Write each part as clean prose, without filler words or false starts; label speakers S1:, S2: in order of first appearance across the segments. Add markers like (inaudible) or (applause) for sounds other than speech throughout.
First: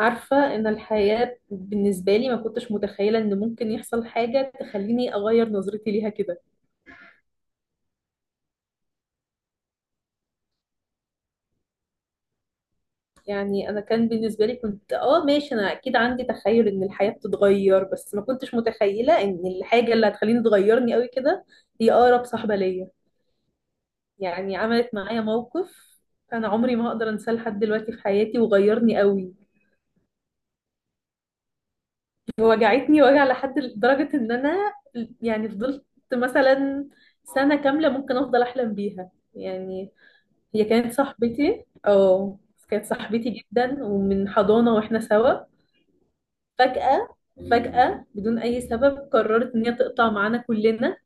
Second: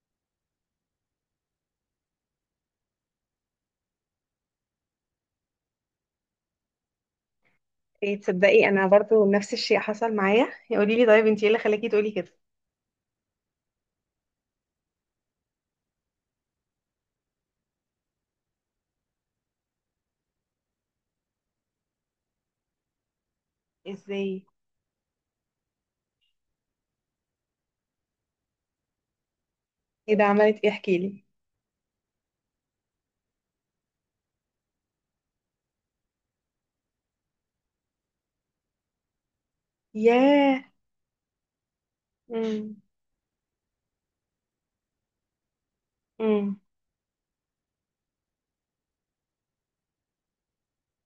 S1: عارفة إن الحياة بالنسبة لي ما كنتش متخيلة إن ممكن يحصل حاجة تخليني أغير نظرتي ليها كده.
S2: إيه، تصدقي انا برضو نفس الشيء حصل معايا، يقولي لي طيب انتي ايه اللي خلاكي تقولي كده؟
S1: يعني أنا كان بالنسبة لي كنت ماشي، أنا أكيد عندي تخيل إن الحياة بتتغير، بس ما كنتش متخيلة إن الحاجة اللي هتخليني تغيرني قوي كده. هي أقرب صاحبة ليا.
S2: ازاي؟
S1: يعني عملت معايا موقف أنا عمري ما هقدر أنساه لحد دلوقتي في حياتي، وغيرني قوي.
S2: ايه ده؟ عملت ايه؟ احكي لي.
S1: وجعتني وجع لدرجة إن أنا يعني فضلت مثلا سنة كاملة ممكن أفضل أحلم بيها يعني.
S2: ياه.
S1: هي كانت صاحبتي،
S2: امم.
S1: كانت صاحبتي جدا، ومن حضانة واحنا سوا.
S2: امم.
S1: فجأة مم. فجأة بدون أي سبب قررت إن هي تقطع معانا كلنا،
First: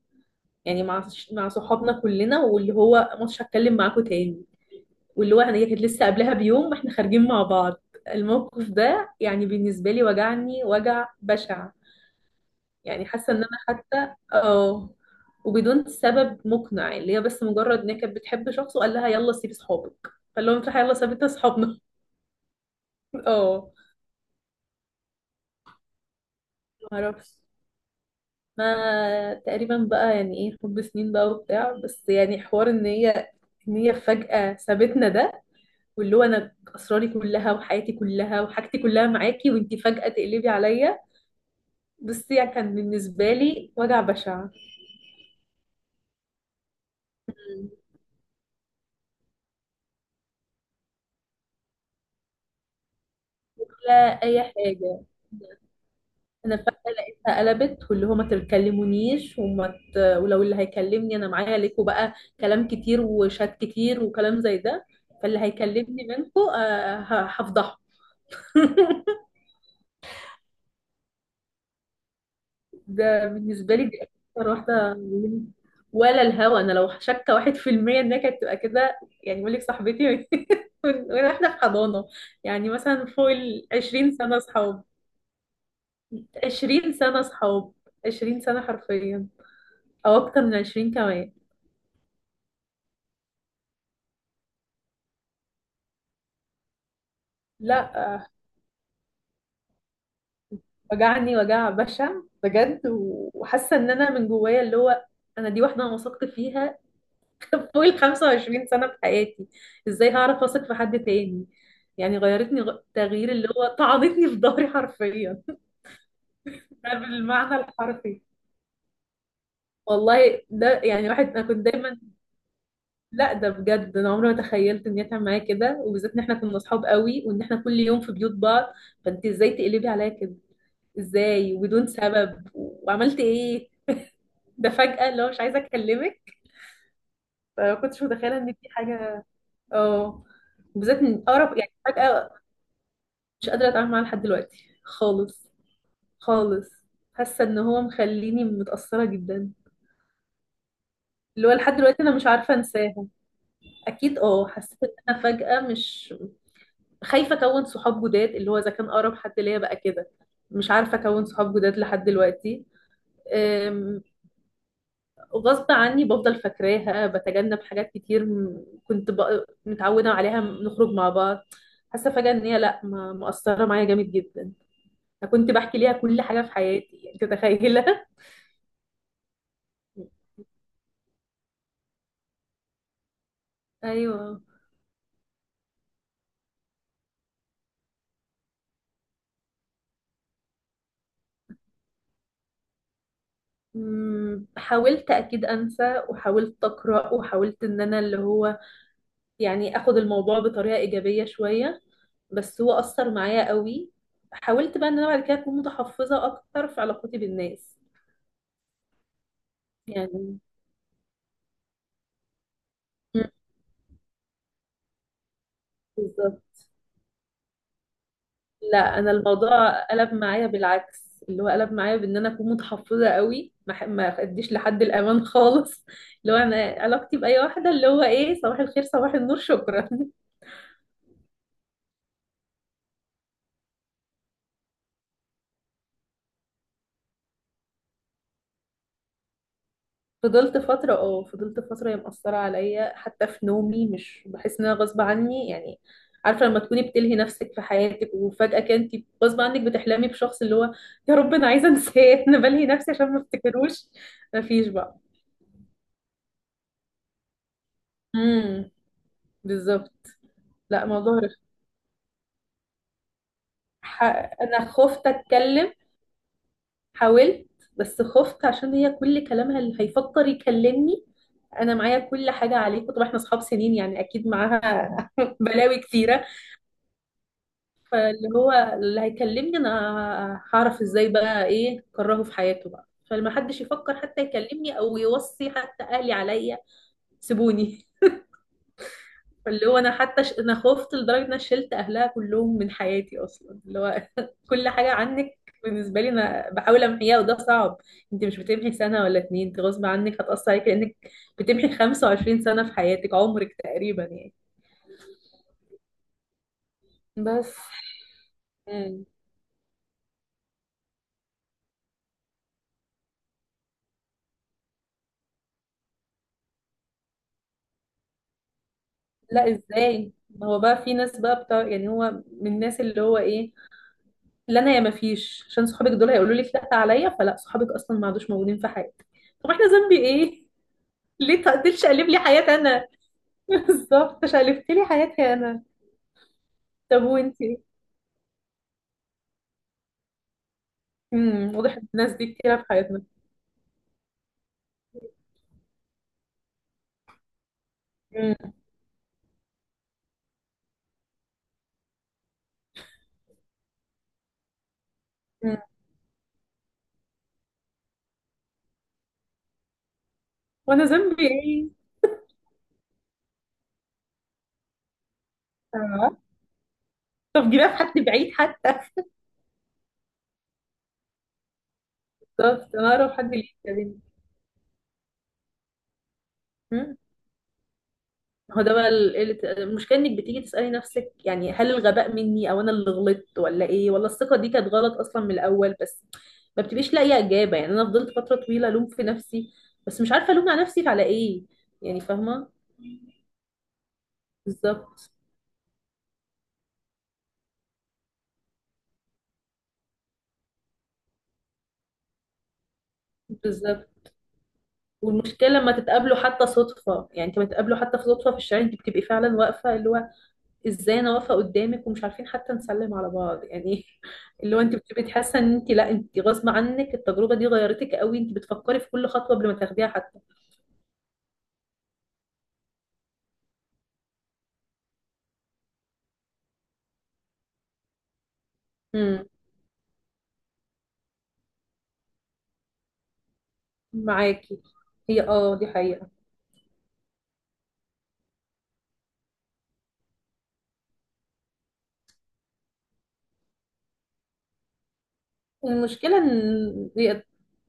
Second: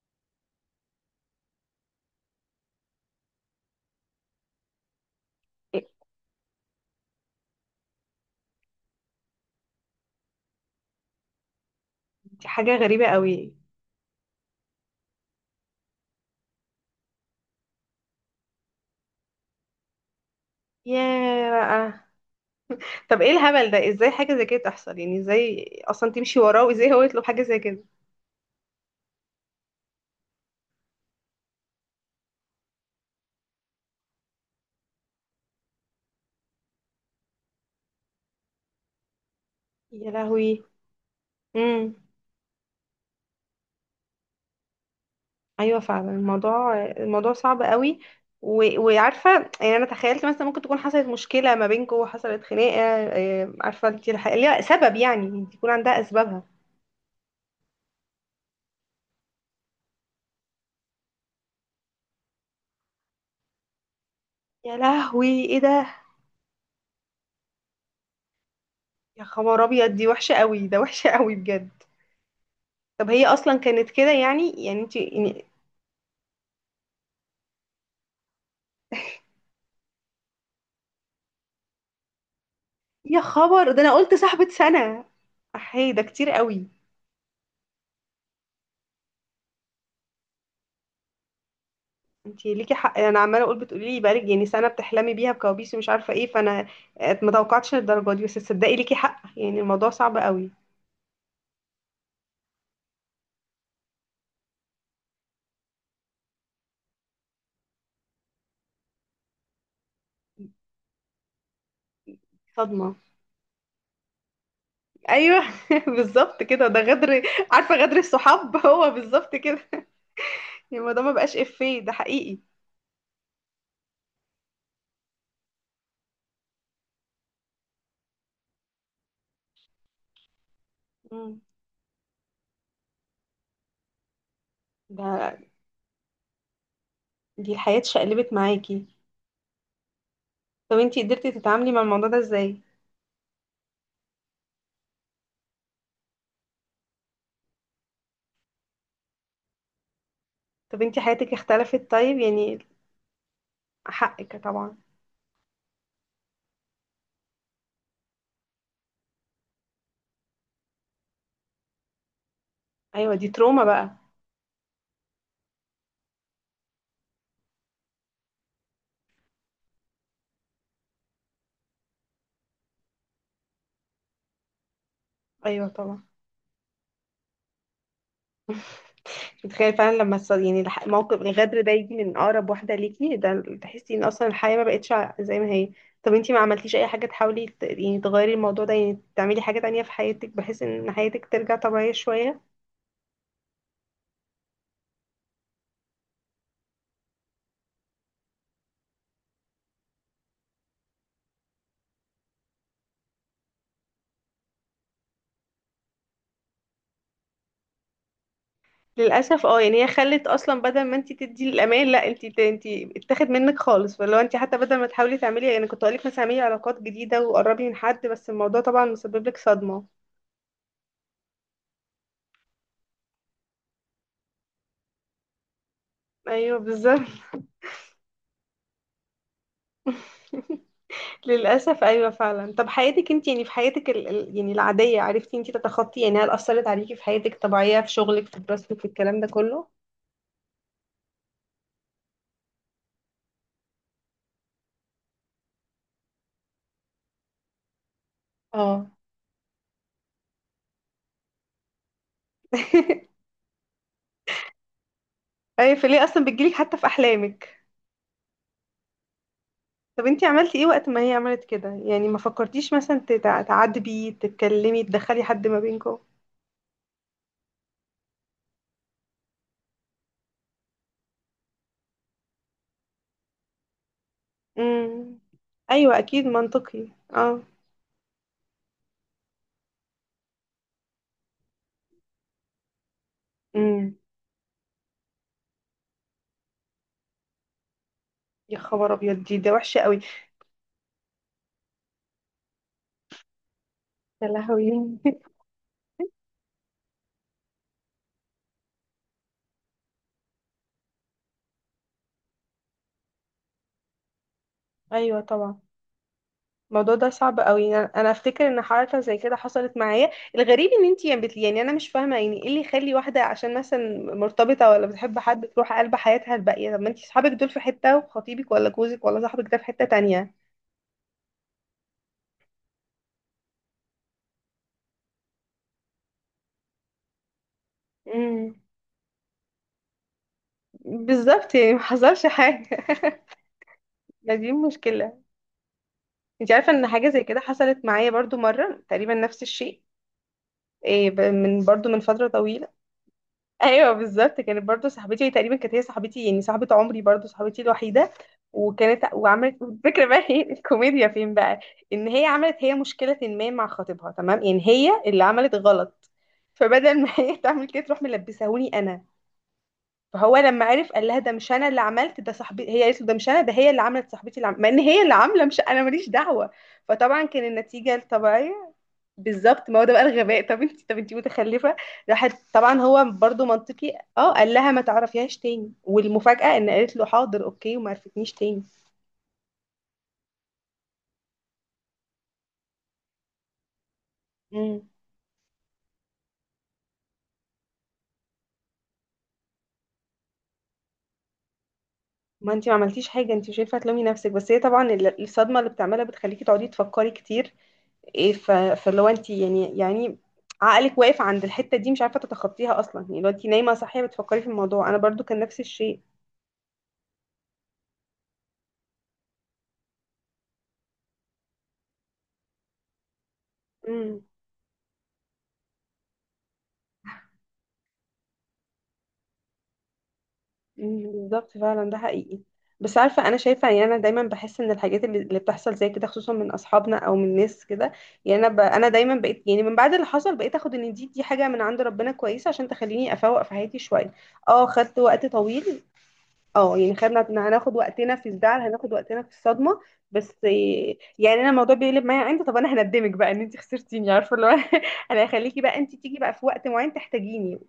S1: يعني مع صحابنا كلنا، واللي هو مش هتكلم معاكوا تاني. واللي هو هي كانت
S2: إيه،
S1: لسه قبلها بيوم واحنا خارجين مع بعض. الموقف ده يعني بالنسبة لي وجعني وجع بشع.
S2: دي حاجه
S1: يعني
S2: غريبه
S1: حاسة إن
S2: قوي.
S1: أنا حتى وبدون سبب مقنع، اللي هي بس مجرد إن هي كانت بتحب شخص وقال لها يلا سيبي صحابك، فاللي هو يلا سابت
S2: ياه
S1: صحابنا.
S2: بقى. طب ايه الهبل
S1: اه،
S2: ده؟ ازاي حاجه زي كده تحصل يعني؟ ازاي اصلا تمشي وراه؟ وازاي هو يطلب
S1: معرفش.
S2: حاجه زي كده؟
S1: ما تقريبا بقى يعني ايه، حب سنين بقى وبتاع، بس يعني حوار ان هي فجأة سابتنا ده. واللي هو انا اسراري كلها وحياتي كلها وحاجتي كلها معاكي، وانتي فجأة
S2: يا
S1: تقلبي
S2: لهوي.
S1: عليا.
S2: امم.
S1: بس يعني كان بالنسبة لي وجع بشع.
S2: ايوه فعلا، الموضوع صعب
S1: مم.
S2: قوي. و... وعارفه، يعني انا تخيلت مثلا ممكن تكون حصلت مشكله ما بينكم، حصلت خناقه. إيه، عارفه انت
S1: ولا اي
S2: ليها سبب
S1: حاجة.
S2: يعني، يكون عندها اسبابها.
S1: انا فجأة لقيتها قلبت، واللي هو ما تكلمونيش ولو اللي هيكلمني انا معايا ليكوا بقى كلام كتير وشات كتير وكلام زي
S2: يا
S1: ده. فاللي
S2: لهوي، ايه ده؟
S1: هيكلمني منكوا هفضحه. (laughs)
S2: يا خبر ابيض، دي وحشه قوي، ده وحشه قوي بجد. طب هي
S1: ده
S2: اصلا
S1: بالنسبة لي
S2: كانت
S1: دي
S2: كده
S1: اكتر
S2: يعني؟ يعني
S1: واحدة
S2: انت يعني...
S1: ولا الهوا، انا لو شاكة واحد في المية انها كانت تبقى كده. يعني بقول لك صاحبتي. (laughs) احنا في حضانة، يعني مثلا
S2: يا
S1: فوق ال
S2: خبر، ده انا
S1: 20
S2: قلت
S1: سنة
S2: صاحبه
S1: صحاب،
S2: سنه؟ احي، ده كتير قوي.
S1: 20 سنة صحاب، 20 سنة حرفيا، او اكتر من 20 كمان.
S2: انت ليكي حق، انا عماله اقول بتقولي لي بقالك يعني سنه بتحلمي بيها بكوابيس ومش عارفه ايه، فانا آه، ما توقعتش
S1: لا
S2: للدرجه دي،
S1: آه،
S2: بس تصدقي ليكي حق، يعني الموضوع صعب قوي.
S1: وجعني وجع بشع بجد، و- وحاسه ان انا من جوايا اللي هو، انا دي واحده انا وثقت فيها (laughs) فوق ال 25 سنه في حياتي. ازاي هعرف اثق في حد تاني؟ يعني غيرتني
S2: صدمه.
S1: تغيير، اللي هو طعنتني في ظهري حرفيا.
S2: ايوه. (laughs) بالظبط كده، ده
S1: (laughs) ده
S2: غدر.
S1: بالمعنى
S2: عارفه، غدر
S1: الحرفي.
S2: الصحاب (laughs) هو بالظبط كده.
S1: والله،
S2: يعني
S1: ده
S2: الموضوع
S1: يعني
S2: ما
S1: واحد
S2: بقاش
S1: انا كنت
S2: افيه، ده
S1: دايما.
S2: حقيقي.
S1: لا ده بجد، انا عمري ما تخيلت ان يتعب معايا كده، وبالذات ان احنا كنا اصحاب قوي وان احنا كل يوم في بيوت بعض. فانت ازاي تقلبي عليا كده؟
S2: مم.
S1: ازاي وبدون سبب وعملت ايه؟ (laughs) ده فجأة اللي هو مش
S2: ده
S1: عايزة أكلمك.
S2: دي
S1: فما
S2: الحياة
S1: كنتش
S2: اتشقلبت
S1: متخيلة إن في
S2: معاكي.
S1: حاجة. اه،
S2: طب
S1: بالذات
S2: انتي
S1: من
S2: قدرتي
S1: أقرب يعني
S2: تتعاملي مع الموضوع ده
S1: فجأة.
S2: ازاي؟
S1: مش قادرة أتعامل معاه لحد دلوقتي خالص، خالص. حاسة إن هو مخليني متأثرة جدا.
S2: طب انتي حياتك
S1: اللي هو لحد
S2: اختلفت
S1: دلوقتي أنا
S2: طيب،
S1: مش عارفة
S2: يعني...
S1: أنساه. أكيد
S2: حقك طبعا.
S1: حسيت إن أنا فجأة مش خايفة أكون صحاب جداد، اللي هو إذا كان أقرب حد ليا بقى كده، مش عارفة أكون صحاب جداد لحد دلوقتي.
S2: ايوه، دي تروما بقى.
S1: أم، غصب عني بفضل فاكراها، بتجنب حاجات كتير كنت متعودة عليها، نخرج مع بعض. حاسة فجأة ان هي لا ما- مؤثرة معايا جامد جدا. انا كنت
S2: ايوه
S1: بحكي ليها
S2: طبعا.
S1: كل حاجة في حياتي يعني تتخيلها.
S2: (laughs) متخيل فعلا لما يعني موقف الغدر ده يجي من اقرب واحده ليكي، ده
S1: (laughs)
S2: تحسي ان اصلا
S1: ايوه
S2: الحياه ما بقتش زي ما هي. طب انتي ما عملتيش اي حاجه تحاولي يعني تغيري الموضوع ده، يعني تعملي حاجه تانية في حياتك، بحيث ان حياتك ترجع طبيعيه شويه؟
S1: حاولت اكيد انسى، وحاولت اقرا، وحاولت ان انا اللي هو يعني اخد الموضوع بطريقه ايجابيه شويه، بس هو اثر معايا قوي. حاولت بقى ان انا بعد كده اكون متحفظه اكتر في علاقتي بالناس.
S2: للاسف اه، يعني هي خلت
S1: يعني
S2: اصلا بدل ما انت تدي الامان، لا انت اتاخد
S1: أمم،
S2: منك خالص، فلو انت حتى بدل ما تحاولي تعملي، يعني كنت اقولك مثلا اعملي
S1: بالظبط.
S2: علاقات جديده وقربي من حد، بس الموضوع
S1: لا،
S2: طبعا
S1: انا
S2: مسبب لك
S1: الموضوع
S2: صدمه.
S1: قلب معايا بالعكس، اللي هو قلب معايا بان انا اكون متحفظه قوي، ما اديش لحد الامان (laughs) خالص. اللي هو
S2: ايوه
S1: انا
S2: بالظبط.
S1: علاقتي باي واحده اللي هو ايه، صباح الخير صباح النور شكرا. (laughs)
S2: (laughs) للاسف، ايوه فعلا، طب حياتك انت يعني في حياتك يعني العاديه، عرفتي انت تتخطي يعني؟ هل اثرت عليكي في حياتك الطبيعيه، في شغلك، في دراستك، في الكلام ده كله؟
S1: فضلت فتره هي مأثره عليا، حتى في نومي مش بحس ان انا غصب عني يعني. عارفه لما تكوني بتلهي نفسك في حياتك وفجاه
S2: اه.
S1: كنتي غصب عنك بتحلمي بشخص، اللي هو يا رب انا عايزه انساه. (laughs) انا بلهي نفسي عشان
S2: (laughs)
S1: ما افتكروش. مفيش بقى.
S2: ايوه، فليه اصلا بتجيلك حتى في احلامك؟
S1: امم بالظبط.
S2: طب انتي عملتي ايه
S1: لا
S2: وقت ما هي
S1: موضوع
S2: عملت كده؟ يعني ما فكرتيش مثلا
S1: ح...
S2: تعاتبي،
S1: انا
S2: تتكلمي،
S1: خفت
S2: تدخلي حد ما
S1: اتكلم.
S2: بينكم؟
S1: حاولت، بس خفت عشان هي كل كلامها اللي هيفكر يكلمني انا معايا كل حاجه عليك، طبعا احنا اصحاب سنين يعني اكيد معاها
S2: امم.
S1: (laughs) بلاوي
S2: ايوه اكيد
S1: كتيره.
S2: منطقي. اه.
S1: فاللي هو اللي هيكلمني انا، هعرف ازاي بقى ايه كرهه في حياته بقى، فلما حدش
S2: امم.
S1: يفكر حتى يكلمني او يوصي حتى اهلي عليا. سيبوني.
S2: يا خبر ابيض، ده
S1: اللي هو
S2: وحشه
S1: انا
S2: قوي.
S1: حتى انا خفت لدرجه ان انا شلت اهلها كلهم من حياتي اصلا، اللي هو
S2: يا
S1: (laughs) كل
S2: لهوي.
S1: حاجه
S2: (laughs)
S1: عنك. بالنسبه لي انا بحاول امحيها، وده صعب. انت مش بتمحي سنه ولا اتنين، انت غصب عنك هتاثر عليك لانك بتمحي 25 سنه في حياتك، عمرك تقريبا يعني.
S2: ايوه طبعا، الموضوع ده صعب
S1: بس
S2: قوي. انا افتكر ان حركه
S1: مم.
S2: زي كده حصلت معايا. الغريب ان انتي يعني يعني انا مش فاهمه يعني ايه اللي يخلي واحده عشان مثلا مرتبطه ولا بتحب حد تروح قلب حياتها الباقيه، طب ما انتي صحابك دول في حته، وخطيبك ولا جوزك ولا صاحبك
S1: لا،
S2: ده في حته
S1: ازاي؟
S2: تانية.
S1: هو بقى في ناس بقى بتاع يعني هو من الناس اللي هو ايه. لا انا يا ما فيش، عشان صحابك دول هيقولوا لك لا عليا، فلا صحابك اصلا ما عادوش
S2: امم.
S1: موجودين في حياتك. طب احنا ذنبي ايه؟ (laughs) ليه
S2: بالظبط يعني ما
S1: تقتلش قلب لي
S2: حصلش
S1: حياتي
S2: حاجة.
S1: انا،
S2: (laughs)
S1: بالظبط
S2: دي
S1: شقلبت لي
S2: مشكلة.
S1: حياتي انا.
S2: انت عارفة ان
S1: طب
S2: حاجة زي كده
S1: وانتي.
S2: حصلت معايا برضو مرة، تقريبا نفس الشيء. إيه، من
S1: واضح ان
S2: برضو من
S1: الناس
S2: فترة
S1: دي كتيره في
S2: طويلة.
S1: حياتنا.
S2: (laughs) ايوه بالظبط، كانت برضو صاحبتي، هي تقريبا كانت هي صاحبتي يعني صاحبة عمري، برضو صاحبتي الوحيدة.
S1: امم.
S2: وعملت الفكرة بقى، (laughs) هي الكوميديا فين بقى؟ ان هي عملت هي مشكلة ما مع خطيبها، تمام؟ يعني هي اللي عملت
S1: أمم.
S2: غلط. فبدل ما (laughs) هي تعمل كده، تروح ملبسهوني انا. فهو لما
S1: وانا
S2: عرف، قال لها
S1: ذنبي
S2: ده مش انا
S1: ايه؟
S2: اللي عملت، ده صاحبي. هي قالت له ده مش انا، ده هي اللي عملت، صاحبتي اللي عملت. مع ان هي اللي عامله مش انا، ماليش
S1: آه.
S2: دعوه. فطبعا كان
S1: طب جيبها في
S2: النتيجه
S1: حد بعيد
S2: الطبيعيه.
S1: حتى.
S2: بالظبط، ما هو ده بقى الغباء. طب انت متخلفه. راحت طبعا،
S1: بالظبط، انا
S2: هو
S1: اقرب حد
S2: برضو
S1: ليك يا
S2: منطقي
S1: بنتي.
S2: اه، قال لها ما تعرفيهاش تاني، والمفاجاه ان قالت
S1: أمم.
S2: له حاضر اوكي وما عرفتنيش
S1: هو
S2: تاني.
S1: ده بقى المشكله، انك بتيجي تسالي نفسك، يعني هل الغباء مني، او انا اللي غلطت ولا ايه، ولا الثقه دي كانت
S2: امم.
S1: غلط اصلا من الاول. بس ما بتبقيش لاقيه اجابه، يعني انا فضلت فتره طويله الوم في نفسي، بس مش عارفه الوم على نفسي على ايه. يعني فاهمه.
S2: ما انت ما عملتيش حاجه، انت مش هينفع تلومي نفسك، بس هي طبعا
S1: بالظبط،
S2: الصدمه اللي بتعملها بتخليكي تقعدي تفكري كتير. ايه، ف... فاللي هو انت يعني، يعني... عقلك واقف عند الحتة دي، مش عارفة تتخطيها اصلا، يعني لو انت نايمة
S1: بالظبط.
S2: صاحية بتفكري في الموضوع. انا برضو كان
S1: والمشكله
S2: نفس
S1: لما
S2: الشيء.
S1: تتقابلوا حتى صدفه، يعني انت بتقابلوا حتى في صدفه في الشارع، انت بتبقي فعلا واقفه اللي هو ازاي انا واقفه قدامك ومش عارفين حتى نسلم على بعض يعني.
S2: امم.
S1: (laughs) اللي هو انت بتبقي حاسه ان انت لا، انت غصب عنك التجربه دي غيرتك قوي، انت بتفكري في كل خطوه قبل ما تاخديها حتى.
S2: أمم، بالظبط فعلا، ده حقيقي. بس عارفة، انا شايفة يعني انا دايما بحس ان الحاجات اللي بتحصل زي كده خصوصا من اصحابنا او من ناس كده. يعني انا انا دايما
S1: امم
S2: بقيت يعني من بعد اللي حصل بقيت اخد ان دي حاجة من عند ربنا كويسة، عشان تخليني افوق في حياتي شوية.
S1: معاكي.
S2: اه، خدت
S1: هي
S2: وقت
S1: دي
S2: طويل.
S1: حقيقه.
S2: اه يعني، خدنا هناخد وقتنا في الزعل، هناخد وقتنا في الصدمة. بس إيه، يعني انا الموضوع بيقلب معايا انت، طب انا هندمك بقى ان انت خسرتيني، عارفة اللي هو. (laughs) انا هخليكي بقى انت تيجي
S1: المشكله
S2: بقى
S1: ان
S2: في وقت معين تحتاجيني.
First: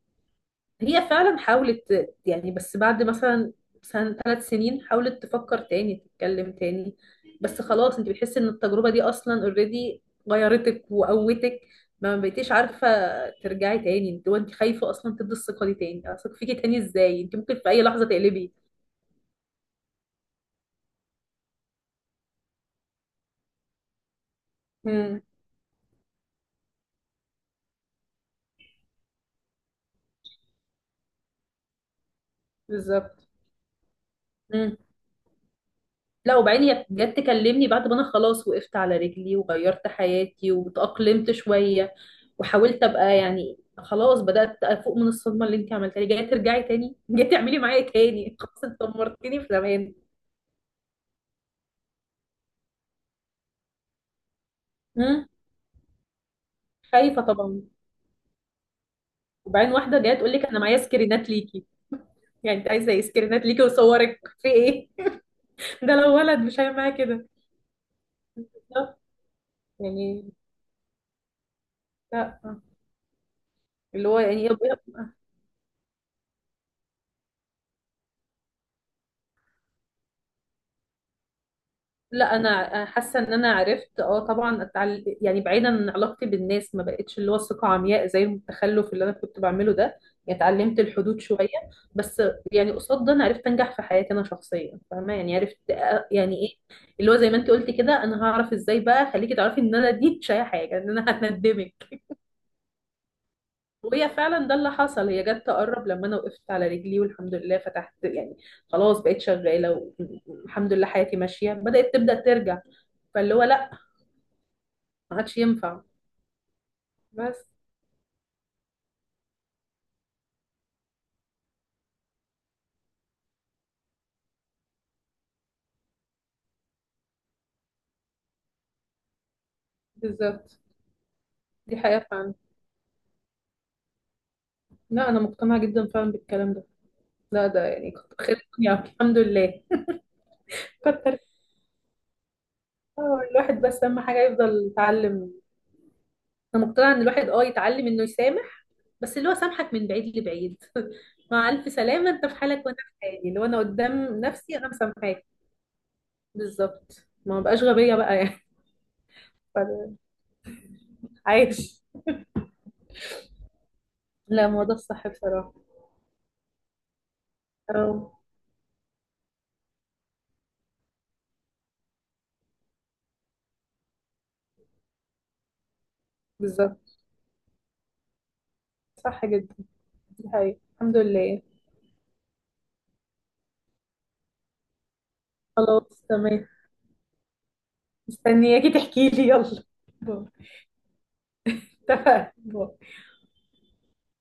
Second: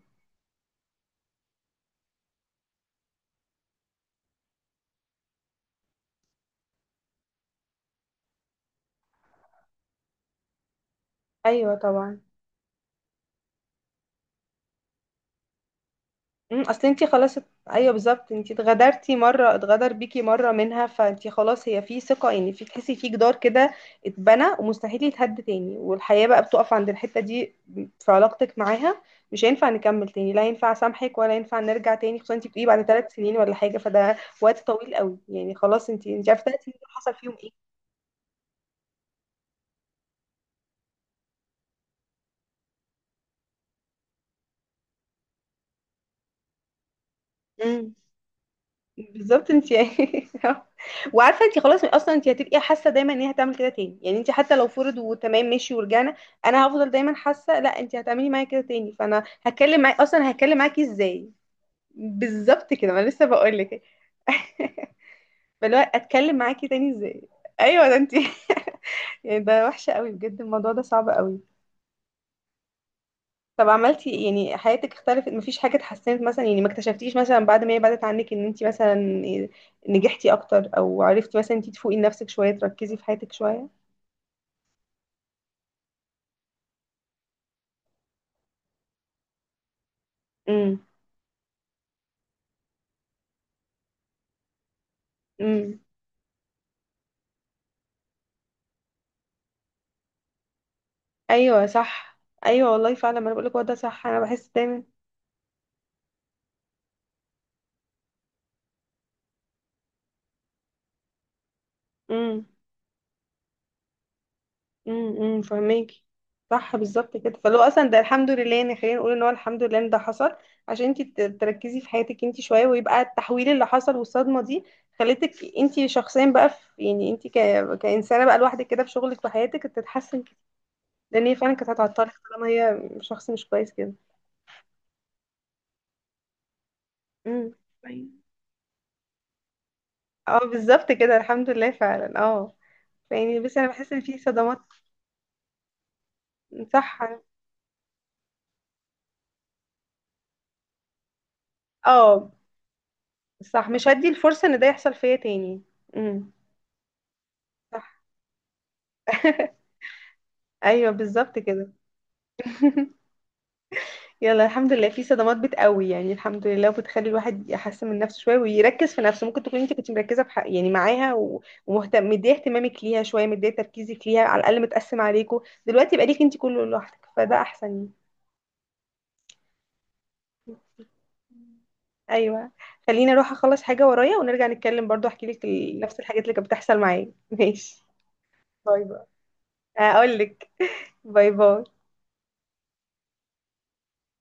S1: هي فعلا حاولت يعني، بس بعد مثلا سنة ثلاث سنين حاولت تفكر تاني تتكلم تاني، بس خلاص انت بتحسي ان التجربة دي اصلا اوريدي غيرتك وقوتك.
S2: ايوه
S1: ما
S2: طبعا.
S1: بقيتيش عارفة ترجعي تاني، انت وانت خايفة اصلا تدي الثقة دي تاني، اثق فيكي
S2: مم،
S1: تاني
S2: اصل انتي
S1: ازاي، انت
S2: خلاص
S1: ممكن في اي
S2: ايوه
S1: لحظة
S2: بالظبط، انتي
S1: تقلبي.
S2: اتغدرتي مره، اتغدر بيكي مره منها، فانتي خلاص هي في ثقه يعني، في تحسي في جدار كده اتبنى، ومستحيل
S1: مم.
S2: يتهد تاني، والحياه بقى بتقف عند الحته دي. في علاقتك معاها. مش هينفع نكمل تاني، لا ينفع اسامحك ولا ينفع نرجع تاني، خصوصا انتي بتقولي بعد ثلاث
S1: بالظبط.
S2: سنين ولا حاجه، فده وقت طويل قوي يعني، خلاص انتي
S1: لا،
S2: عارفه ثلاث
S1: وبعدين
S2: سنين
S1: هي
S2: دول حصل
S1: جت
S2: فيهم ايه.
S1: تكلمني بعد ما انا خلاص وقفت على رجلي وغيرت حياتي وتأقلمت شوية، وحاولت ابقى يعني خلاص بدأت افوق من الصدمة اللي انت عملتها لي. جاية ترجعي تاني (laughs) جاية تعملي معايا
S2: مم.
S1: تاني (laughs) خلاص انت دمرتني في
S2: بالظبط انت
S1: زمان.
S2: يعني... (laughs) وعارفه انت خلاص اصلا، انت هتبقي حاسه دايما ان هي هتعمل كده تاني يعني، انت حتى لو فرض
S1: مم.
S2: وتمام ماشي ورجعنا، انا هفضل دايما
S1: خايفة
S2: حاسه
S1: طبعا.
S2: لا انت هتعملي معايا كده تاني، فانا
S1: وبعدين
S2: هتكلم
S1: واحدة
S2: معاك
S1: جاية
S2: اصلا،
S1: تقول لك
S2: هتكلم
S1: انا معايا
S2: معاكي ازاي؟
S1: سكرينات ليكي. (laughs) يعني انت
S2: بالظبط
S1: عايزة
S2: كده، ما
S1: ايه،
S2: أنا لسه
S1: سكرينات
S2: بقول
S1: ليكي
S2: لك.
S1: وصورك في ايه؟
S2: (laughs) فاللي
S1: (laughs)
S2: هو
S1: ده لو
S2: اتكلم
S1: ولد مش
S2: معاكي
S1: هيعمل
S2: تاني
S1: معايا
S2: ازاي؟
S1: كده.
S2: ايوه ده انت.
S1: لا،
S2: (laughs) يعني ده وحشه قوي
S1: يعني
S2: بجد، الموضوع ده صعب قوي.
S1: لا.
S2: طب
S1: اللي
S2: عملتي
S1: هو
S2: إيه؟
S1: يعني
S2: يعني حياتك اختلفت؟ مفيش حاجة اتحسنت مثلا؟ يعني ما اكتشفتيش مثلا بعد ما هي بعدت عنك ان انت مثلا نجحتي اكتر، او عرفتي مثلا انت تفوقي لنفسك
S1: لا،
S2: شوية،
S1: انا
S2: تركزي في
S1: حاسه
S2: حياتك
S1: ان انا
S2: شوية؟
S1: عرفت طبعا يعني بعيدا عن علاقتي بالناس ما بقتش اللي هو الثقه عمياء زي التخلف اللي انا كنت بعمله ده، يعني اتعلمت
S2: امم.
S1: الحدود شويه. بس يعني قصاد ده انا عرفت انجح في حياتي انا شخصيا فاهمه، يعني عرفت
S2: امم.
S1: يعني ايه. اللي هو زي ما انت قلتي كده، انا هعرف ازاي بقى خليكي تعرفي ان انا دي مش اي حاجه، ان انا (laughs)
S2: ايوه
S1: هندمك.
S2: صح. ايوه والله فعلا، ما انا بقولك هو ده صح،
S1: وهي
S2: انا
S1: فعلا
S2: بحس
S1: ده اللي حصل، هي جت تقرب لما انا وقفت على رجلي والحمد لله، فتحت يعني خلاص، بقيت شغاله، والحمد لله حياتي ماشيه، تبدا
S2: دايما.
S1: ترجع. فاللي هو لا، ما عادش
S2: امم،
S1: ينفع.
S2: فهماكي. صح بالظبط كده،
S1: بس
S2: فلو اصلا ده الحمد لله، يعني خلينا نقول ان هو الحمد لله ان ده حصل، عشان انت تركزي في حياتك انت شويه، ويبقى التحويل اللي حصل والصدمه دي خلتك، انت شخصيا بقى في، يعني انت كانسانه بقى لوحدك كده، في شغلك وحياتك تتحسن كتير،
S1: بالظبط.
S2: لان هي فعلا كانت
S1: دي حقيقة
S2: هتعطلك،
S1: فعلا.
S2: طالما هي شخص مش كويس كده.
S1: لا، أنا مقتنعة جدا فعلا بالكلام ده. لا،
S2: امم.
S1: ده يعني كتر
S2: طيب.
S1: خير الدنيا الحمد لله.
S2: اه
S1: (laughs)
S2: بالظبط كده،
S1: كتر
S2: الحمد لله فعلا، اه.
S1: آه،
S2: يعني بس
S1: الواحد
S2: انا
S1: بس
S2: بحس
S1: أهم
S2: ان في
S1: حاجة
S2: صدمات.
S1: يفضل يتعلم. أنا مقتنعة
S2: صح.
S1: إن الواحد يتعلم إنه يسامح، بس اللي هو سامحك من بعيد لبعيد. (laughs) مع ألف سلامة، أنت
S2: اه
S1: في حالك وأنا في حالي، اللي هو أنا
S2: صح، مش هدي
S1: قدام
S2: الفرصه
S1: نفسي
S2: ان ده
S1: أنا
S2: يحصل فيا
S1: مسامحاك.
S2: تاني. امم.
S1: بالظبط، ما بقاش
S2: صح.
S1: غبية بقى يعني.
S2: (laughs)
S1: (laughs) فأنا
S2: ايوه بالظبط كده.
S1: عايش.
S2: (laughs) يلا
S1: لا، ما هو
S2: الحمد
S1: ده
S2: لله، في
S1: الصح
S2: صدمات
S1: بصراحة.
S2: بتقوي يعني، الحمد لله، وبتخلي الواحد يحسن من
S1: أه.
S2: نفسه شويه ويركز في نفسه، ممكن تكون انت كنت مركزه يعني معاها و- ومهتم، مديه اهتمامك ليها شويه، مديه تركيزك ليها، على الاقل متقسم عليكوا. دلوقتي يبقى ليك انت كله لوحدك،
S1: بالظبط،
S2: فده احسن يعني.
S1: صح جدا. دي حقيقة الحمد لله.
S2: ايوه، خليني اروح اخلص حاجه ورايا، ونرجع نتكلم برضو احكي لك
S1: خلاص
S2: نفس الحاجات اللي
S1: تمام.
S2: كانت بتحصل معايا. (laughs) ماشي؟
S1: مستنياكي
S2: باي باي.
S1: تحكي لي، يلا.
S2: اقول
S1: باي.
S2: لك. باي باي.
S1: اتفقنا باي.